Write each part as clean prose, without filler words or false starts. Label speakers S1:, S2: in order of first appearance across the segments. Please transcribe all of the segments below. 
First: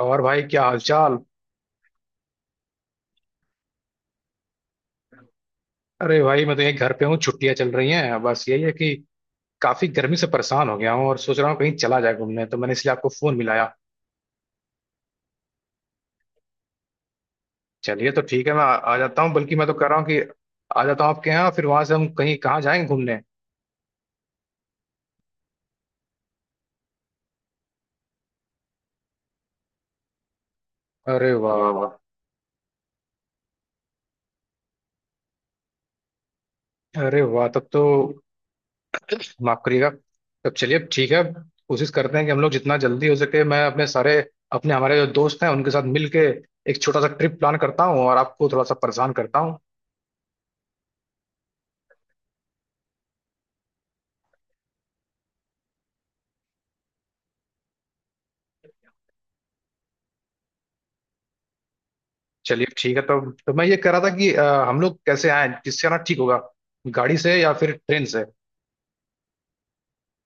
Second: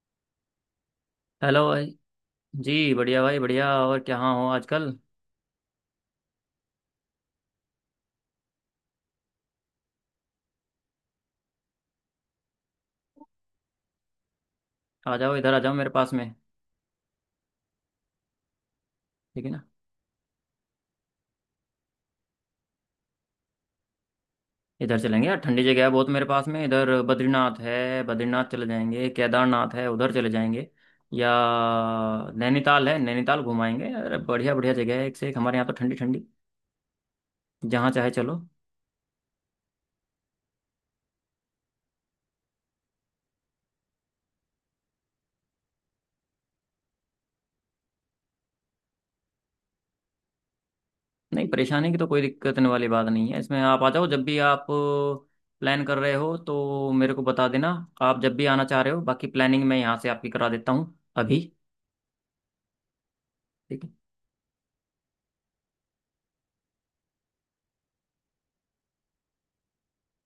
S1: और भाई, क्या हालचाल?
S2: हेलो भाई। जी बढ़िया भाई बढ़िया। और क्या हाँ हो आजकल?
S1: अरे भाई, मैं तो यही घर पे हूँ। छुट्टियां चल रही हैं। बस यही है कि काफी गर्मी से परेशान हो गया हूँ और सोच रहा हूँ कहीं चला जाए घूमने, तो मैंने इसलिए आपको फोन मिलाया।
S2: आ जाओ, इधर आ जाओ मेरे पास में।
S1: चलिए, तो ठीक है, मैं आ जाता हूँ।
S2: ठीक है
S1: बल्कि
S2: ना?
S1: मैं तो कह रहा हूँ कि आ जाता हूँ आपके यहाँ, फिर वहां से हम कहीं कहाँ जाएंगे घूमने।
S2: इधर चलेंगे यार, ठंडी जगह है बहुत मेरे पास में। इधर बद्रीनाथ है, बद्रीनाथ चले जाएंगे। केदारनाथ है, उधर चले जाएंगे। या
S1: अरे वाह वाह वाह।
S2: नैनीताल है, नैनीताल घुमाएंगे। अरे बढ़िया बढ़िया जगह है एक से एक हमारे यहाँ तो, ठंडी ठंडी।
S1: अरे वाह, तब तो।
S2: जहाँ चाहे चलो।
S1: माफ करिएगा। तब चलिए ठीक है। कोशिश करते हैं कि हम लोग जितना जल्दी हो सके, मैं अपने सारे अपने हमारे जो दोस्त हैं उनके साथ मिल के एक छोटा सा ट्रिप प्लान करता हूँ और आपको थोड़ा सा परेशान करता हूँ।
S2: नहीं, परेशानी की तो कोई दिक्कत होने वाली बात नहीं है इसमें। आप आ जाओ जब भी आप प्लान कर रहे हो तो मेरे को बता देना। आप जब भी आना चाह रहे हो बाकी प्लानिंग मैं यहाँ से आपकी करा देता हूँ अभी।
S1: चलिए ठीक है। तो मैं ये
S2: ठीक
S1: कह
S2: है।
S1: रहा था कि हम लोग कैसे आए, किससे आना ठीक होगा? गाड़ी से या फिर ट्रेन से?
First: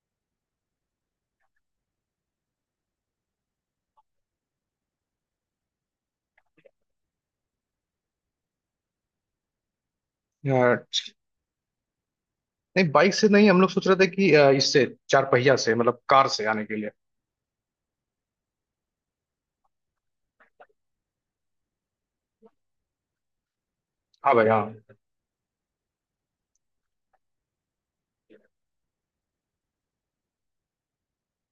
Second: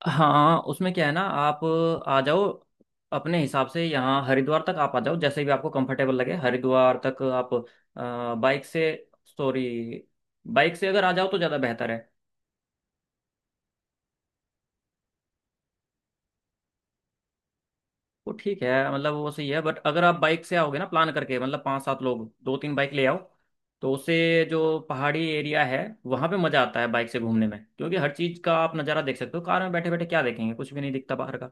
S2: हाँ, उसमें क्या है ना, आप आ जाओ अपने हिसाब से। यहाँ हरिद्वार तक आप आ जाओ जैसे भी आपको कंफर्टेबल लगे, हरिद्वार तक आप बाइक से। सॉरी,
S1: अ,
S2: बाइक से अगर आ जाओ तो ज़्यादा बेहतर है।
S1: नहीं, बाइक से नहीं, हम लोग सोच रहे थे कि इससे चार पहिया से मतलब कार से आने के लिए।
S2: वो ठीक है, मतलब वो सही है बट अगर आप बाइक से आओगे ना, प्लान करके, मतलब पाँच सात लोग दो तीन बाइक ले आओ तो उससे
S1: हाँ भाई,
S2: जो
S1: हाँ।
S2: पहाड़ी एरिया है वहाँ पे मज़ा आता है बाइक से घूमने में, क्योंकि हर चीज़ का आप नज़ारा देख सकते हो। कार में बैठे बैठे क्या देखेंगे, कुछ भी नहीं दिखता बाहर का।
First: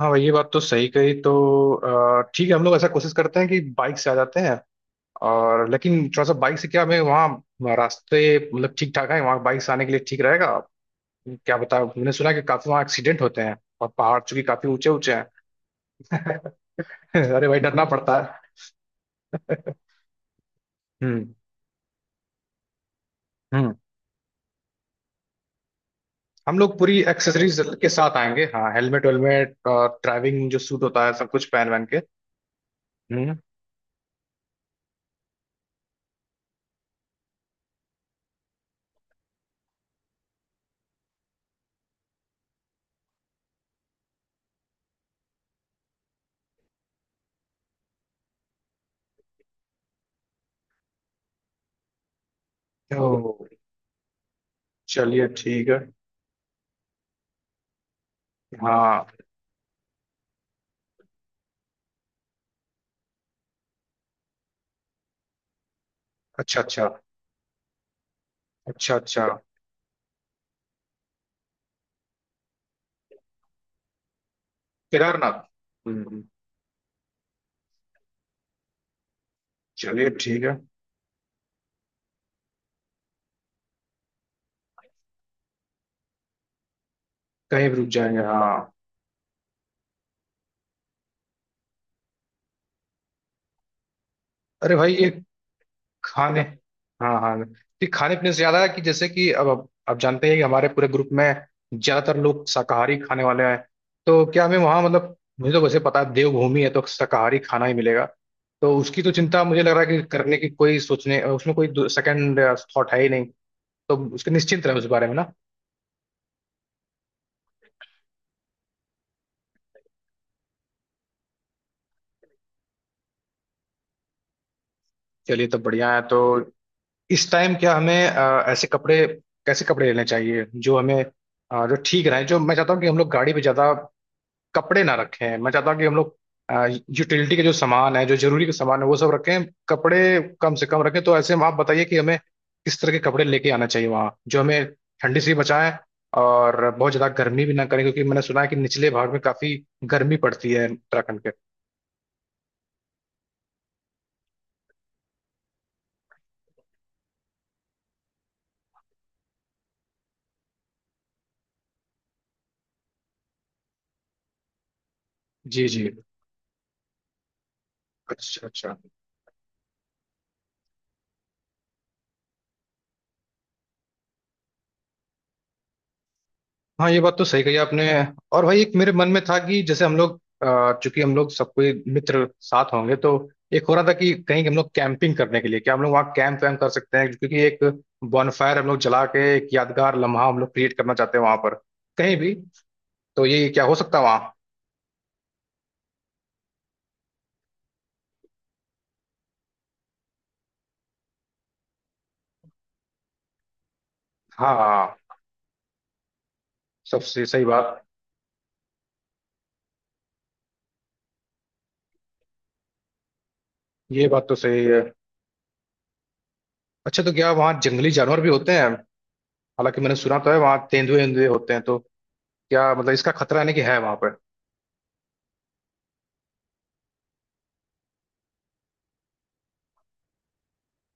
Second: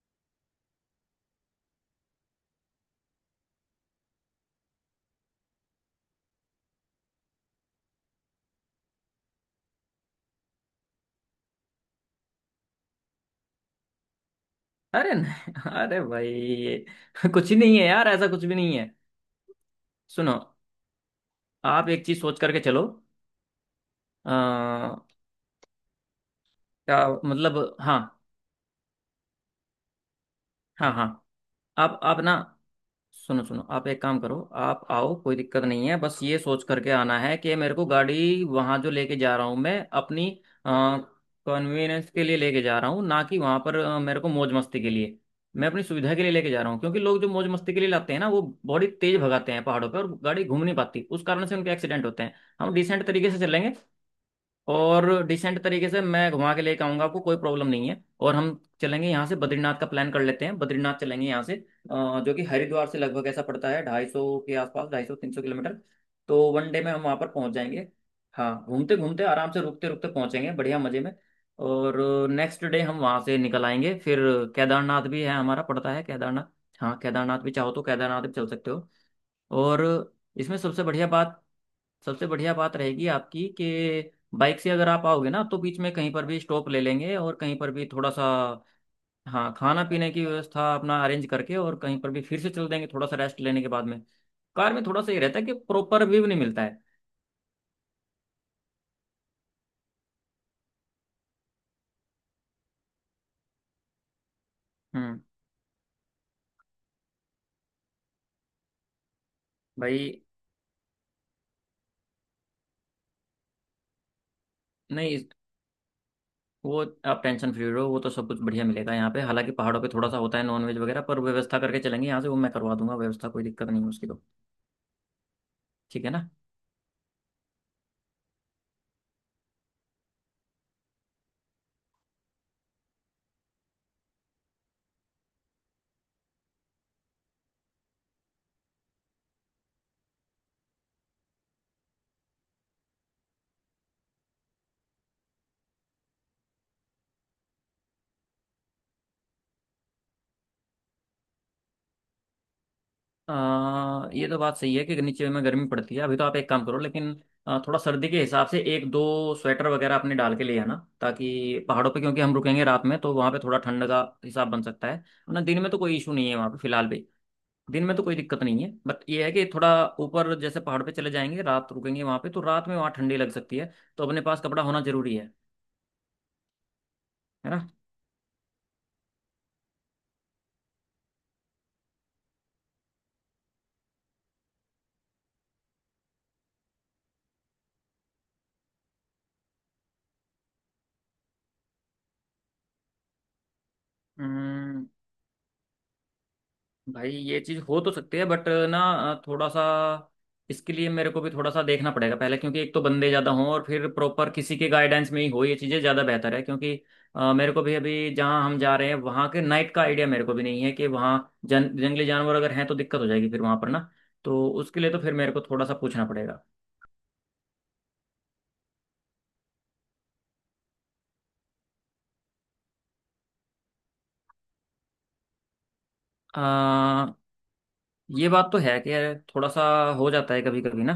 S1: हाँ भाई, ये बात तो सही कही। तो ठीक है, हम लोग ऐसा कोशिश करते हैं कि बाइक से आ जाते हैं। और लेकिन थोड़ा सा बाइक से क्या हमें वहाँ रास्ते मतलब ठीक ठाक है? वहाँ बाइक से आने के लिए ठीक रहेगा? क्या बता, मैंने सुना है कि काफी वहाँ एक्सीडेंट होते हैं, और पहाड़ चूंकि काफी ऊंचे ऊंचे
S2: अरे
S1: हैं।
S2: नहीं अरे भाई, ये
S1: अरे
S2: कुछ
S1: भाई,
S2: नहीं
S1: डरना
S2: है यार,
S1: पड़ता
S2: ऐसा कुछ भी नहीं है।
S1: है।
S2: सुनो,
S1: हम्म।
S2: आप एक चीज सोच करके चलो।
S1: हम्म।
S2: आ,
S1: हम लोग
S2: क्या
S1: पूरी एक्सेसरीज
S2: मतलब,
S1: के
S2: हाँ
S1: साथ आएंगे, हाँ, हेलमेट वेलमेट और ड्राइविंग जो सूट
S2: हाँ
S1: होता
S2: हाँ,
S1: है सब कुछ पहन वहन
S2: आप
S1: के।
S2: आप ना,
S1: हम्म।
S2: सुनो सुनो, आप एक काम करो। आप आओ, कोई दिक्कत नहीं है। बस ये सोच करके आना है कि मेरे को गाड़ी वहाँ जो लेके जा रहा हूँ, मैं अपनी कन्वीनियंस के लिए लेके जा रहा हूँ, ना कि वहाँ पर मेरे को मौज मस्ती के लिए। मैं अपनी सुविधा के लिए लेके जा रहा हूँ, क्योंकि लोग जो मौज मस्ती के लिए लाते हैं ना, वो बड़ी तेज भगाते हैं पहाड़ों पर और गाड़ी घूम नहीं पाती, उस कारण से उनके एक्सीडेंट होते हैं। हम डिसेंट तरीके
S1: तो
S2: से चलेंगे और
S1: चलिए
S2: डिसेंट
S1: ठीक है।
S2: तरीके से मैं घुमा के लेके आऊंगा आपको, कोई प्रॉब्लम नहीं है। और हम
S1: हाँ।
S2: चलेंगे यहाँ से। बद्रीनाथ का प्लान कर लेते हैं, बद्रीनाथ चलेंगे यहाँ से, जो कि हरिद्वार से लगभग ऐसा पड़ता है 250 के आसपास, 250-300 किलोमीटर। तो
S1: अच्छा
S2: वन डे
S1: अच्छा।
S2: में हम वहाँ पर पहुँच जाएंगे। हाँ,
S1: अच्छा
S2: घूमते घूमते
S1: अच्छा।
S2: आराम से रुकते रुकते पहुँचेंगे बढ़िया मज़े में। और नेक्स्ट डे हम वहाँ से निकल आएंगे। फिर केदारनाथ भी है
S1: केदारनाथ।
S2: हमारा, पड़ता है
S1: हम्म।
S2: केदारनाथ। हाँ, केदारनाथ भी चाहो तो केदारनाथ भी चल सकते हो। और
S1: चलिए ठीक
S2: इसमें
S1: है।
S2: सबसे बढ़िया बात रहेगी आपकी कि बाइक से अगर आप आओगे ना, तो बीच में कहीं पर भी स्टॉप ले लेंगे और कहीं
S1: कहीं
S2: पर
S1: भी
S2: भी
S1: रुक
S2: थोड़ा
S1: जाएंगे,
S2: सा,
S1: हाँ।
S2: हाँ, खाना पीने की व्यवस्था अपना अरेंज करके और कहीं पर भी फिर से चल देंगे थोड़ा सा रेस्ट लेने के बाद में। कार
S1: अरे
S2: में
S1: भाई,
S2: थोड़ा सा ये
S1: एक
S2: रहता है कि प्रॉपर व्यू नहीं
S1: खाने,
S2: मिलता है।
S1: हाँ हाँ, कि खाने पीने से ज्यादा, कि जैसे कि अब आप जानते हैं कि हमारे पूरे ग्रुप में ज्यादातर लोग शाकाहारी खाने वाले हैं। तो क्या हमें वहाँ, मतलब
S2: हम्म
S1: मुझे तो वैसे पता है, देवभूमि है तो शाकाहारी खाना ही मिलेगा। तो उसकी तो चिंता, मुझे लग रहा है कि
S2: भाई,
S1: करने की कोई सोचने उसमें कोई सेकंड थॉट है ही नहीं। तो उसके निश्चिंत रहे उस बारे
S2: नहीं,
S1: में, ना?
S2: वो आप टेंशन फ्री रहो, वो तो सब कुछ बढ़िया मिलेगा यहाँ पे। हालांकि पहाड़ों पे थोड़ा सा होता है नॉनवेज वगैरह पर, व्यवस्था करके चलेंगे यहाँ से, वो मैं करवा दूंगा व्यवस्था, कोई दिक्कत नहीं है उसकी तो।
S1: चलिए, तो बढ़िया है।
S2: ठीक है
S1: तो
S2: ना?
S1: इस टाइम क्या हमें ऐसे कपड़े, कैसे कपड़े लेने चाहिए जो हमें जो ठीक रहे? जो मैं चाहता हूँ कि हम लोग गाड़ी पे ज्यादा कपड़े ना रखें। मैं चाहता हूँ कि हम लोग यूटिलिटी के जो सामान है, जो जरूरी के सामान है, वो सब रखें, कपड़े कम से कम रखें। तो ऐसे में आप बताइए कि हमें किस तरह के कपड़े लेके आना चाहिए वहाँ, जो हमें ठंडी से भी बचाएं और बहुत ज़्यादा गर्मी भी ना करें, क्योंकि मैंने सुना है कि निचले भाग में काफ़ी गर्मी पड़ती है उत्तराखंड के।
S2: ये तो बात सही है कि नीचे में गर्मी पड़ती है। अभी तो आप एक काम करो, लेकिन थोड़ा सर्दी के हिसाब से एक दो स्वेटर वगैरह अपने डाल के ले आना, ताकि पहाड़ों पे क्योंकि हम रुकेंगे रात में तो वहाँ पे थोड़ा ठंड का हिसाब बन सकता है। वरना दिन
S1: जी
S2: में तो
S1: जी।
S2: कोई इशू नहीं है वहाँ पे फिलहाल भी। दिन में तो कोई दिक्कत
S1: अच्छा
S2: नहीं है,
S1: अच्छा।
S2: बट ये है कि थोड़ा ऊपर जैसे पहाड़ पे चले जाएंगे, रात रुकेंगे वहाँ पे, तो रात में वहाँ ठंडी लग सकती है तो अपने पास कपड़ा होना जरूरी है
S1: हाँ, ये बात तो सही
S2: है
S1: कही
S2: ना?
S1: आपने। और भाई, एक मेरे मन में था कि जैसे हम लोग चूंकि हम लोग सब कोई मित्र साथ होंगे, तो एक हो रहा था कि कहीं हम लोग कैंपिंग करने के लिए, क्या हम लोग वहाँ कैंप वैम्प कर सकते हैं? क्योंकि एक बॉनफायर हम लोग जला के एक यादगार लम्हा हम लोग क्रिएट करना चाहते हैं वहां पर, कहीं भी। तो ये क्या हो सकता है वहाँ?
S2: हम्म, भाई, ये चीज हो तो सकती है बट ना, थोड़ा सा इसके लिए मेरे को भी थोड़ा सा देखना पड़ेगा पहले, क्योंकि एक तो बंदे ज्यादा हों और फिर प्रॉपर
S1: हाँ
S2: किसी के गाइडेंस
S1: हाँ,
S2: में ही हो ये चीजें ज्यादा बेहतर है। क्योंकि
S1: सबसे सही
S2: मेरे को भी
S1: बात।
S2: अभी जहाँ हम जा रहे हैं वहाँ के नाइट का आइडिया मेरे को भी नहीं है कि वहाँ जन जंगली जानवर अगर हैं तो दिक्कत हो जाएगी फिर वहाँ पर ना।
S1: ये बात तो
S2: तो
S1: सही है।
S2: उसके लिए तो फिर मेरे को थोड़ा सा पूछना पड़ेगा।
S1: अच्छा, तो क्या वहाँ जंगली जानवर भी होते हैं? हालांकि मैंने सुना तो है वहाँ तेंदुए तेंदुए होते हैं, तो क्या मतलब इसका खतरा यानी कि है वहां पर?
S2: अ, ये बात तो है कि थोड़ा सा हो जाता है कभी कभी ना।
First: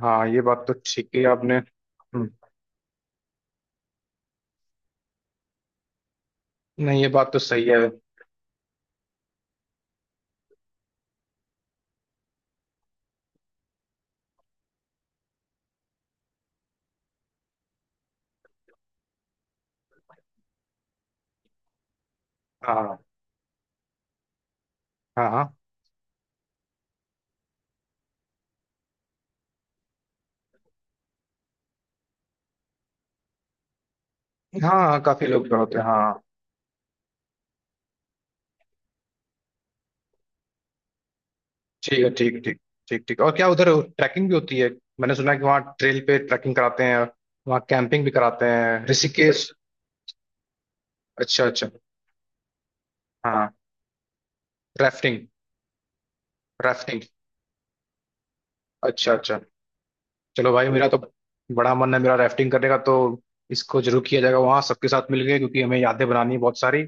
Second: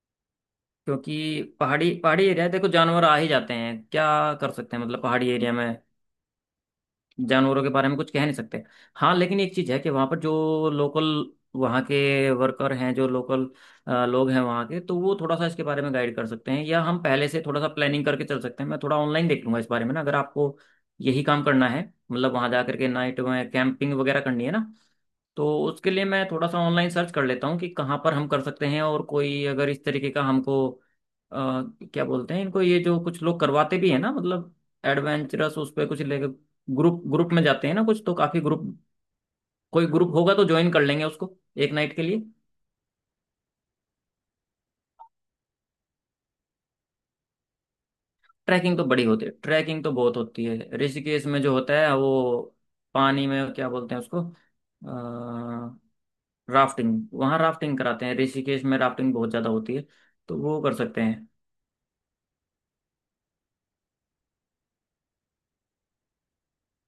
S1: हाँ, ये बात तो ठीक है
S2: क्योंकि
S1: आपने।
S2: पहाड़ी पहाड़ी
S1: हम्म।
S2: एरिया है, देखो जानवर आ ही जाते हैं, क्या कर सकते हैं, मतलब पहाड़ी एरिया में
S1: नहीं, ये बात तो
S2: जानवरों
S1: सही
S2: के
S1: है।
S2: बारे में कुछ कह नहीं सकते। हाँ, लेकिन एक चीज़ है कि वहाँ पर जो लोकल, वहाँ के वर्कर हैं, जो लोकल लोग हैं वहाँ के, तो वो थोड़ा सा इसके बारे में गाइड कर सकते हैं या हम पहले से थोड़ा सा प्लानिंग करके चल सकते हैं। मैं थोड़ा ऑनलाइन देख लूंगा इस बारे में ना, अगर आपको यही काम करना है, मतलब वहाँ जा करके
S1: हाँ
S2: नाइट में कैंपिंग वगैरह करनी है ना,
S1: हाँ। हाँ
S2: तो उसके लिए मैं थोड़ा सा ऑनलाइन सर्च कर लेता हूँ कि कहाँ पर हम कर सकते हैं और कोई अगर इस तरीके का हमको, अ, क्या बोलते हैं इनको, ये जो कुछ लोग करवाते भी हैं ना, मतलब
S1: हाँ। हाँ, काफी लोग तो
S2: एडवेंचरस उस
S1: होते हैं,
S2: पर कुछ
S1: हाँ।
S2: लेके, ग्रुप ग्रुप में जाते हैं ना कुछ, तो काफी ग्रुप, कोई ग्रुप होगा तो ज्वाइन कर लेंगे उसको एक नाइट
S1: ठीक
S2: के
S1: है,
S2: लिए।
S1: ठीक ठीक। ठीक ठीक। और क्या उधर ट्रैकिंग भी होती है? मैंने सुना है कि वहाँ ट्रेल पे ट्रैकिंग कराते हैं, वहाँ कैंपिंग भी कराते
S2: ट्रैकिंग
S1: हैं,
S2: तो बड़ी होती है,
S1: ऋषिकेश।
S2: ट्रैकिंग तो बहुत होती है ऋषिकेश में।
S1: अच्छा
S2: जो
S1: अच्छा।
S2: होता है वो पानी
S1: हाँ।
S2: में क्या बोलते हैं उसको,
S1: राफ्टिंग।
S2: Rafting,
S1: rafting.
S2: वहाँ राफ्टिंग कराते हैं ऋषिकेश में,
S1: अच्छा
S2: राफ्टिंग बहुत
S1: अच्छा।
S2: ज्यादा होती है, तो
S1: चलो
S2: वो
S1: भाई,
S2: कर
S1: मेरा तो
S2: सकते हैं।
S1: बड़ा मन है, मेरा राफ्टिंग करने का। तो इसको जरूर किया जाएगा वहाँ सबके साथ मिल गए, क्योंकि हमें यादें बनानी है बहुत सारी।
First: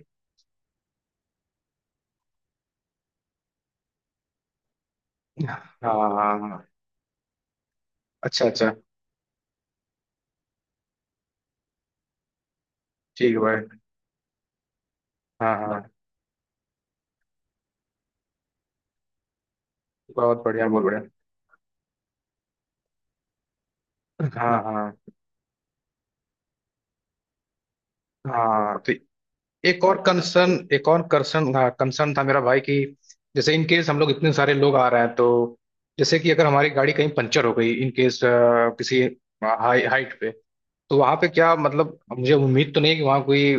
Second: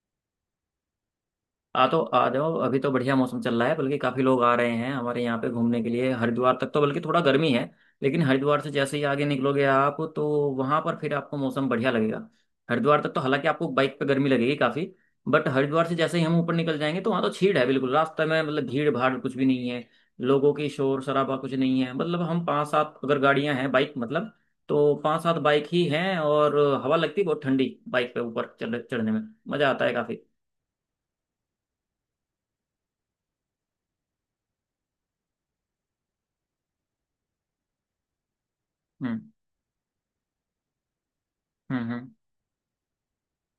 S2: आ तो आ जाओ, अभी तो बढ़िया मौसम चल रहा है, बल्कि काफी लोग आ रहे हैं हमारे यहाँ पे
S1: हाँ
S2: घूमने के
S1: हाँ,
S2: लिए।
S1: हाँ।
S2: हरिद्वार
S1: हाँ।
S2: तक तो बल्कि थोड़ा गर्मी है, लेकिन
S1: अच्छा
S2: हरिद्वार
S1: अच्छा।
S2: से जैसे ही आगे निकलोगे आप तो वहां पर फिर आपको मौसम बढ़िया लगेगा। हरिद्वार तक तो
S1: ठीक है
S2: हालांकि आपको
S1: भाई।
S2: बाइक पे गर्मी लगेगी काफी, बट
S1: हाँ हाँ।
S2: हरिद्वार से जैसे ही हम ऊपर निकल जाएंगे तो वहां तो छीड़ है बिल्कुल रास्ते में, मतलब भीड़ भाड़ कुछ भी नहीं है।
S1: बहुत
S2: लोगों
S1: बढ़िया,
S2: की
S1: बहुत बढ़िया।
S2: शोर शराबा कुछ नहीं है, मतलब हम पांच सात अगर गाड़ियां हैं बाइक, मतलब
S1: हाँ हाँ।
S2: तो पांच सात बाइक ही हैं, और हवा लगती है बहुत ठंडी बाइक पे ऊपर
S1: हाँ। तो
S2: चढ़ने में मजा
S1: एक
S2: आता है
S1: और
S2: काफी।
S1: कंसर्न एक और कंसर्न हाँ, कंसर्न था मेरा भाई कि जैसे इन केस हम लोग इतने सारे लोग आ रहे हैं, तो जैसे कि अगर हमारी गाड़ी कहीं पंचर हो गई इन केस किसी
S2: हम्म।
S1: हाई हाइट पे, तो वहां पे क्या
S2: हम्म।
S1: मतलब,
S2: हम्म।
S1: मुझे उम्मीद तो नहीं है कि वहां कोई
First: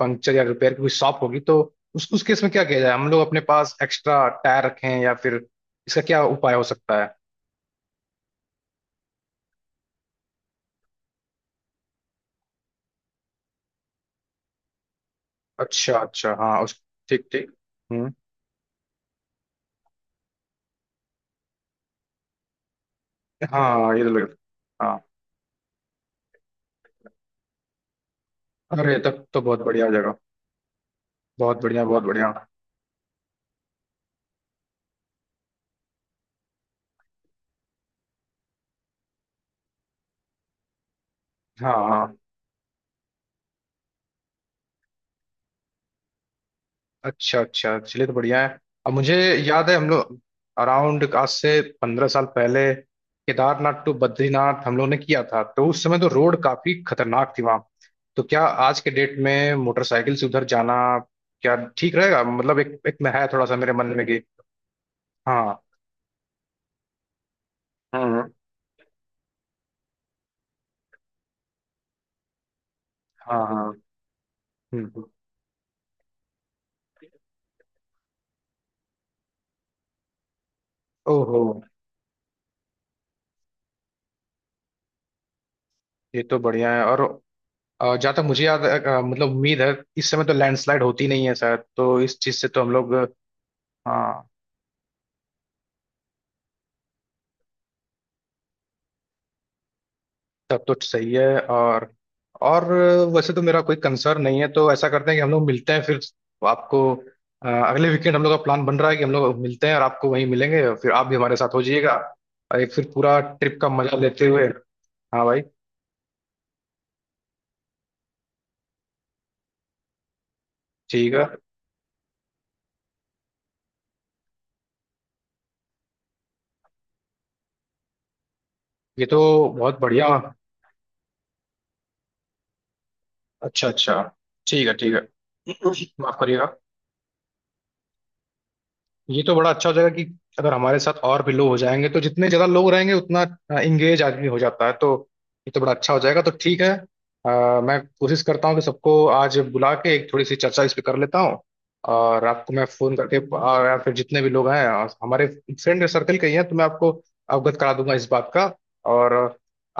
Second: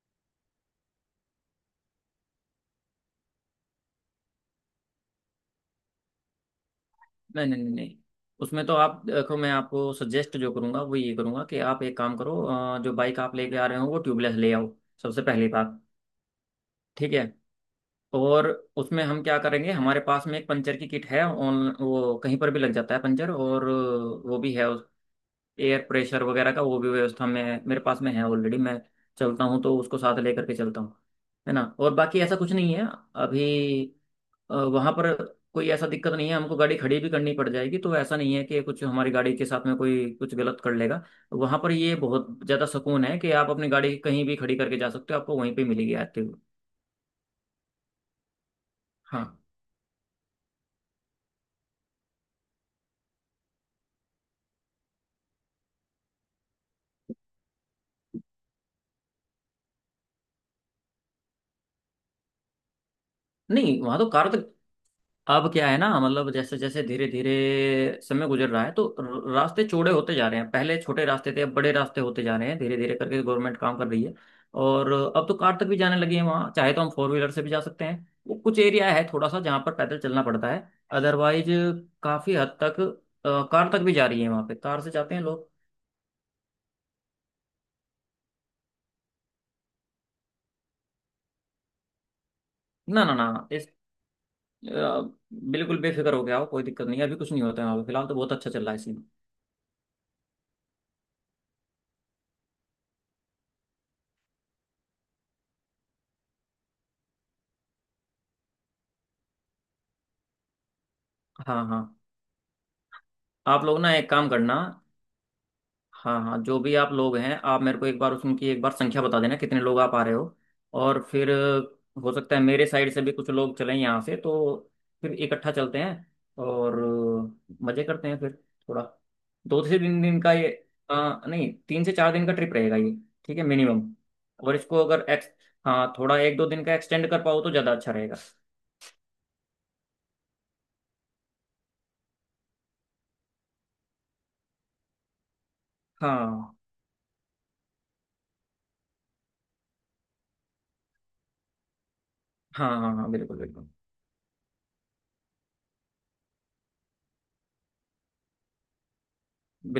S1: पंक्चर या रिपेयर की कोई शॉप होगी। तो उस केस में क्या किया जाए? हम लोग अपने पास एक्स्ट्रा टायर रखें या फिर इसका क्या उपाय हो सकता है?
S2: नहीं नहीं नहीं नहीं, उसमें तो आप देखो, मैं आपको सजेस्ट जो करूंगा वो ये करूंगा कि आप एक काम करो, जो बाइक आप लेके आ रहे हो वो ट्यूबलेस ले आओ, सबसे पहली बात।
S1: अच्छा अच्छा, हाँ उस।
S2: ठीक है।
S1: ठीक ठीक। हम्म।
S2: और उसमें हम क्या करेंगे, हमारे पास में एक पंचर की किट है ऑन, वो कहीं पर भी लग जाता है पंचर, और
S1: हाँ, ये तो लग।
S2: वो भी है उस
S1: हाँ।
S2: एयर प्रेशर वगैरह का, वो भी व्यवस्था में मेरे पास में है ऑलरेडी। मैं
S1: अरे तब तो
S2: चलता
S1: बहुत
S2: हूँ तो
S1: बढ़िया
S2: उसको
S1: जगह।
S2: साथ लेकर के चलता हूँ, है
S1: बहुत
S2: ना?
S1: बढ़िया,
S2: और
S1: बहुत
S2: बाकी
S1: बढ़िया।
S2: ऐसा कुछ नहीं है अभी वहां पर, कोई ऐसा दिक्कत नहीं है। हमको गाड़ी खड़ी भी करनी पड़ जाएगी तो ऐसा नहीं है कि कुछ हमारी गाड़ी के साथ में कोई कुछ गलत कर लेगा वहां पर।
S1: हाँ
S2: ये
S1: हाँ।
S2: बहुत ज्यादा सुकून है कि आप अपनी गाड़ी कहीं भी खड़ी करके जा सकते हो, आपको वहीं पे मिलेगी आते हुए।
S1: अच्छा अच्छा, चलिए तो बढ़िया है। अब मुझे
S2: हाँ।
S1: याद है हम लोग अराउंड आज से 15 साल पहले केदारनाथ टू बद्रीनाथ हम लोग ने किया था, तो उस समय तो रोड काफी खतरनाक थी वहां। तो क्या आज के डेट में मोटरसाइकिल से उधर जाना क्या ठीक रहेगा? मतलब एक एक में है थोड़ा सा मेरे
S2: नहीं
S1: मन
S2: वहां
S1: में
S2: तो
S1: कि,
S2: कार तो, अब
S1: हाँ।
S2: क्या है ना, मतलब जैसे जैसे धीरे धीरे समय
S1: हम्म।
S2: गुजर रहा है तो रास्ते चौड़े होते जा रहे हैं, पहले छोटे रास्ते थे, अब बड़े रास्ते होते जा रहे हैं, धीरे धीरे करके
S1: हाँ
S2: गवर्नमेंट
S1: हाँ।
S2: काम कर रही है। और
S1: हम्म।
S2: अब तो कार तक भी जाने लगी है वहाँ, चाहे तो हम फोर व्हीलर से भी जा सकते हैं। वो कुछ एरिया है थोड़ा सा जहाँ पर पैदल चलना पड़ता है,
S1: ओहो।
S2: अदरवाइज काफी हद तक कार तक भी जा रही है वहाँ पे, कार से जाते हैं लोग।
S1: ये तो बढ़िया है। और जहाँ तक मुझे याद है, मतलब उम्मीद है इस समय तो लैंडस्लाइड होती नहीं है शायद, तो इस चीज़ से तो हम लोग।
S2: ना ना ना,
S1: हाँ।
S2: अ, बिल्कुल बेफिक्र हो गया हो, कोई दिक्कत नहीं है अभी कुछ नहीं होता है वहाँ पे फिलहाल, तो बहुत अच्छा चल रहा है सीन।
S1: तब तो सही है। और वैसे तो मेरा कोई कंसर्न नहीं है। तो ऐसा करते हैं कि हम लोग मिलते हैं फिर। आपको अगले वीकेंड हम लोग का प्लान बन रहा है कि हम लोग मिलते हैं और आपको वहीं मिलेंगे और फिर आप भी हमारे साथ हो
S2: हाँ
S1: जाइएगा
S2: हाँ।
S1: और एक फिर पूरा ट्रिप
S2: आप
S1: का
S2: लोग ना
S1: मजा
S2: एक
S1: लेते
S2: काम
S1: हुए,
S2: करना,
S1: हाँ भाई।
S2: हाँ हाँ, जो भी आप लोग हैं आप मेरे को एक बार उनकी एक बार संख्या बता देना कितने लोग आप आ रहे हो, और
S1: ठीक है।
S2: फिर हो सकता है मेरे साइड से भी कुछ लोग चलें यहाँ से तो फिर इकट्ठा चलते हैं और मजे करते हैं फिर। थोड़ा
S1: ये तो
S2: दो
S1: बहुत
S2: से तीन
S1: बढ़िया।
S2: दिन का ये, नहीं, 3 से 4 दिन का ट्रिप रहेगा ये, ठीक है,
S1: अच्छा
S2: मिनिमम।
S1: अच्छा।
S2: और
S1: ठीक है,
S2: इसको
S1: ठीक
S2: अगर
S1: है।
S2: एक्स हाँ,
S1: माफ
S2: थोड़ा एक दो
S1: करिएगा।
S2: दिन का एक्सटेंड कर पाओ तो ज़्यादा अच्छा रहेगा।
S1: ये तो बड़ा अच्छा हो जाएगा कि अगर हमारे साथ और भी लोग हो जाएंगे, तो जितने ज्यादा लोग रहेंगे उतना इंगेज आदमी हो जाता है। तो ये तो बड़ा अच्छा हो जाएगा, तो
S2: हाँ
S1: ठीक है। मैं कोशिश करता हूँ कि सबको आज बुला के एक थोड़ी सी चर्चा इस पे कर लेता हूँ और आपको मैं
S2: हाँ
S1: फोन
S2: हाँ हाँ,
S1: करके
S2: बिल्कुल
S1: और
S2: बिल्कुल
S1: या फिर जितने भी लोग हैं और हमारे फ्रेंड सर्कल के ही हैं तो मैं आपको अवगत करा दूंगा इस बात का। और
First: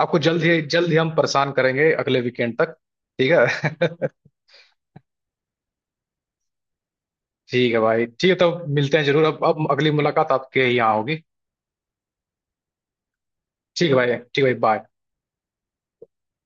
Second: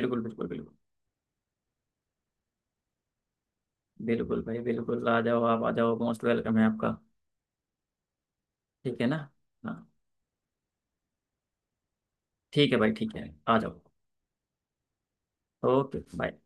S1: आपको
S2: बिल्कुल बिल्कुल,
S1: जल्द ही हम परेशान करेंगे अगले वीकेंड तक। ठीक है।
S2: बिल्कुल भाई, बिल्कुल आ जाओ, आप आ जाओ, मोस्ट वेलकम है आपका।
S1: ठीक है भाई, ठीक है। तब मिलते
S2: ठीक
S1: हैं
S2: है ना?
S1: जरूर। अब
S2: हाँ।
S1: अगली मुलाकात आपके यहाँ होगी।
S2: ठीक है भाई, ठीक है, आ जाओ।
S1: ठीक है भाई, ठीक है भाई, बाय।
S2: Okay, bye.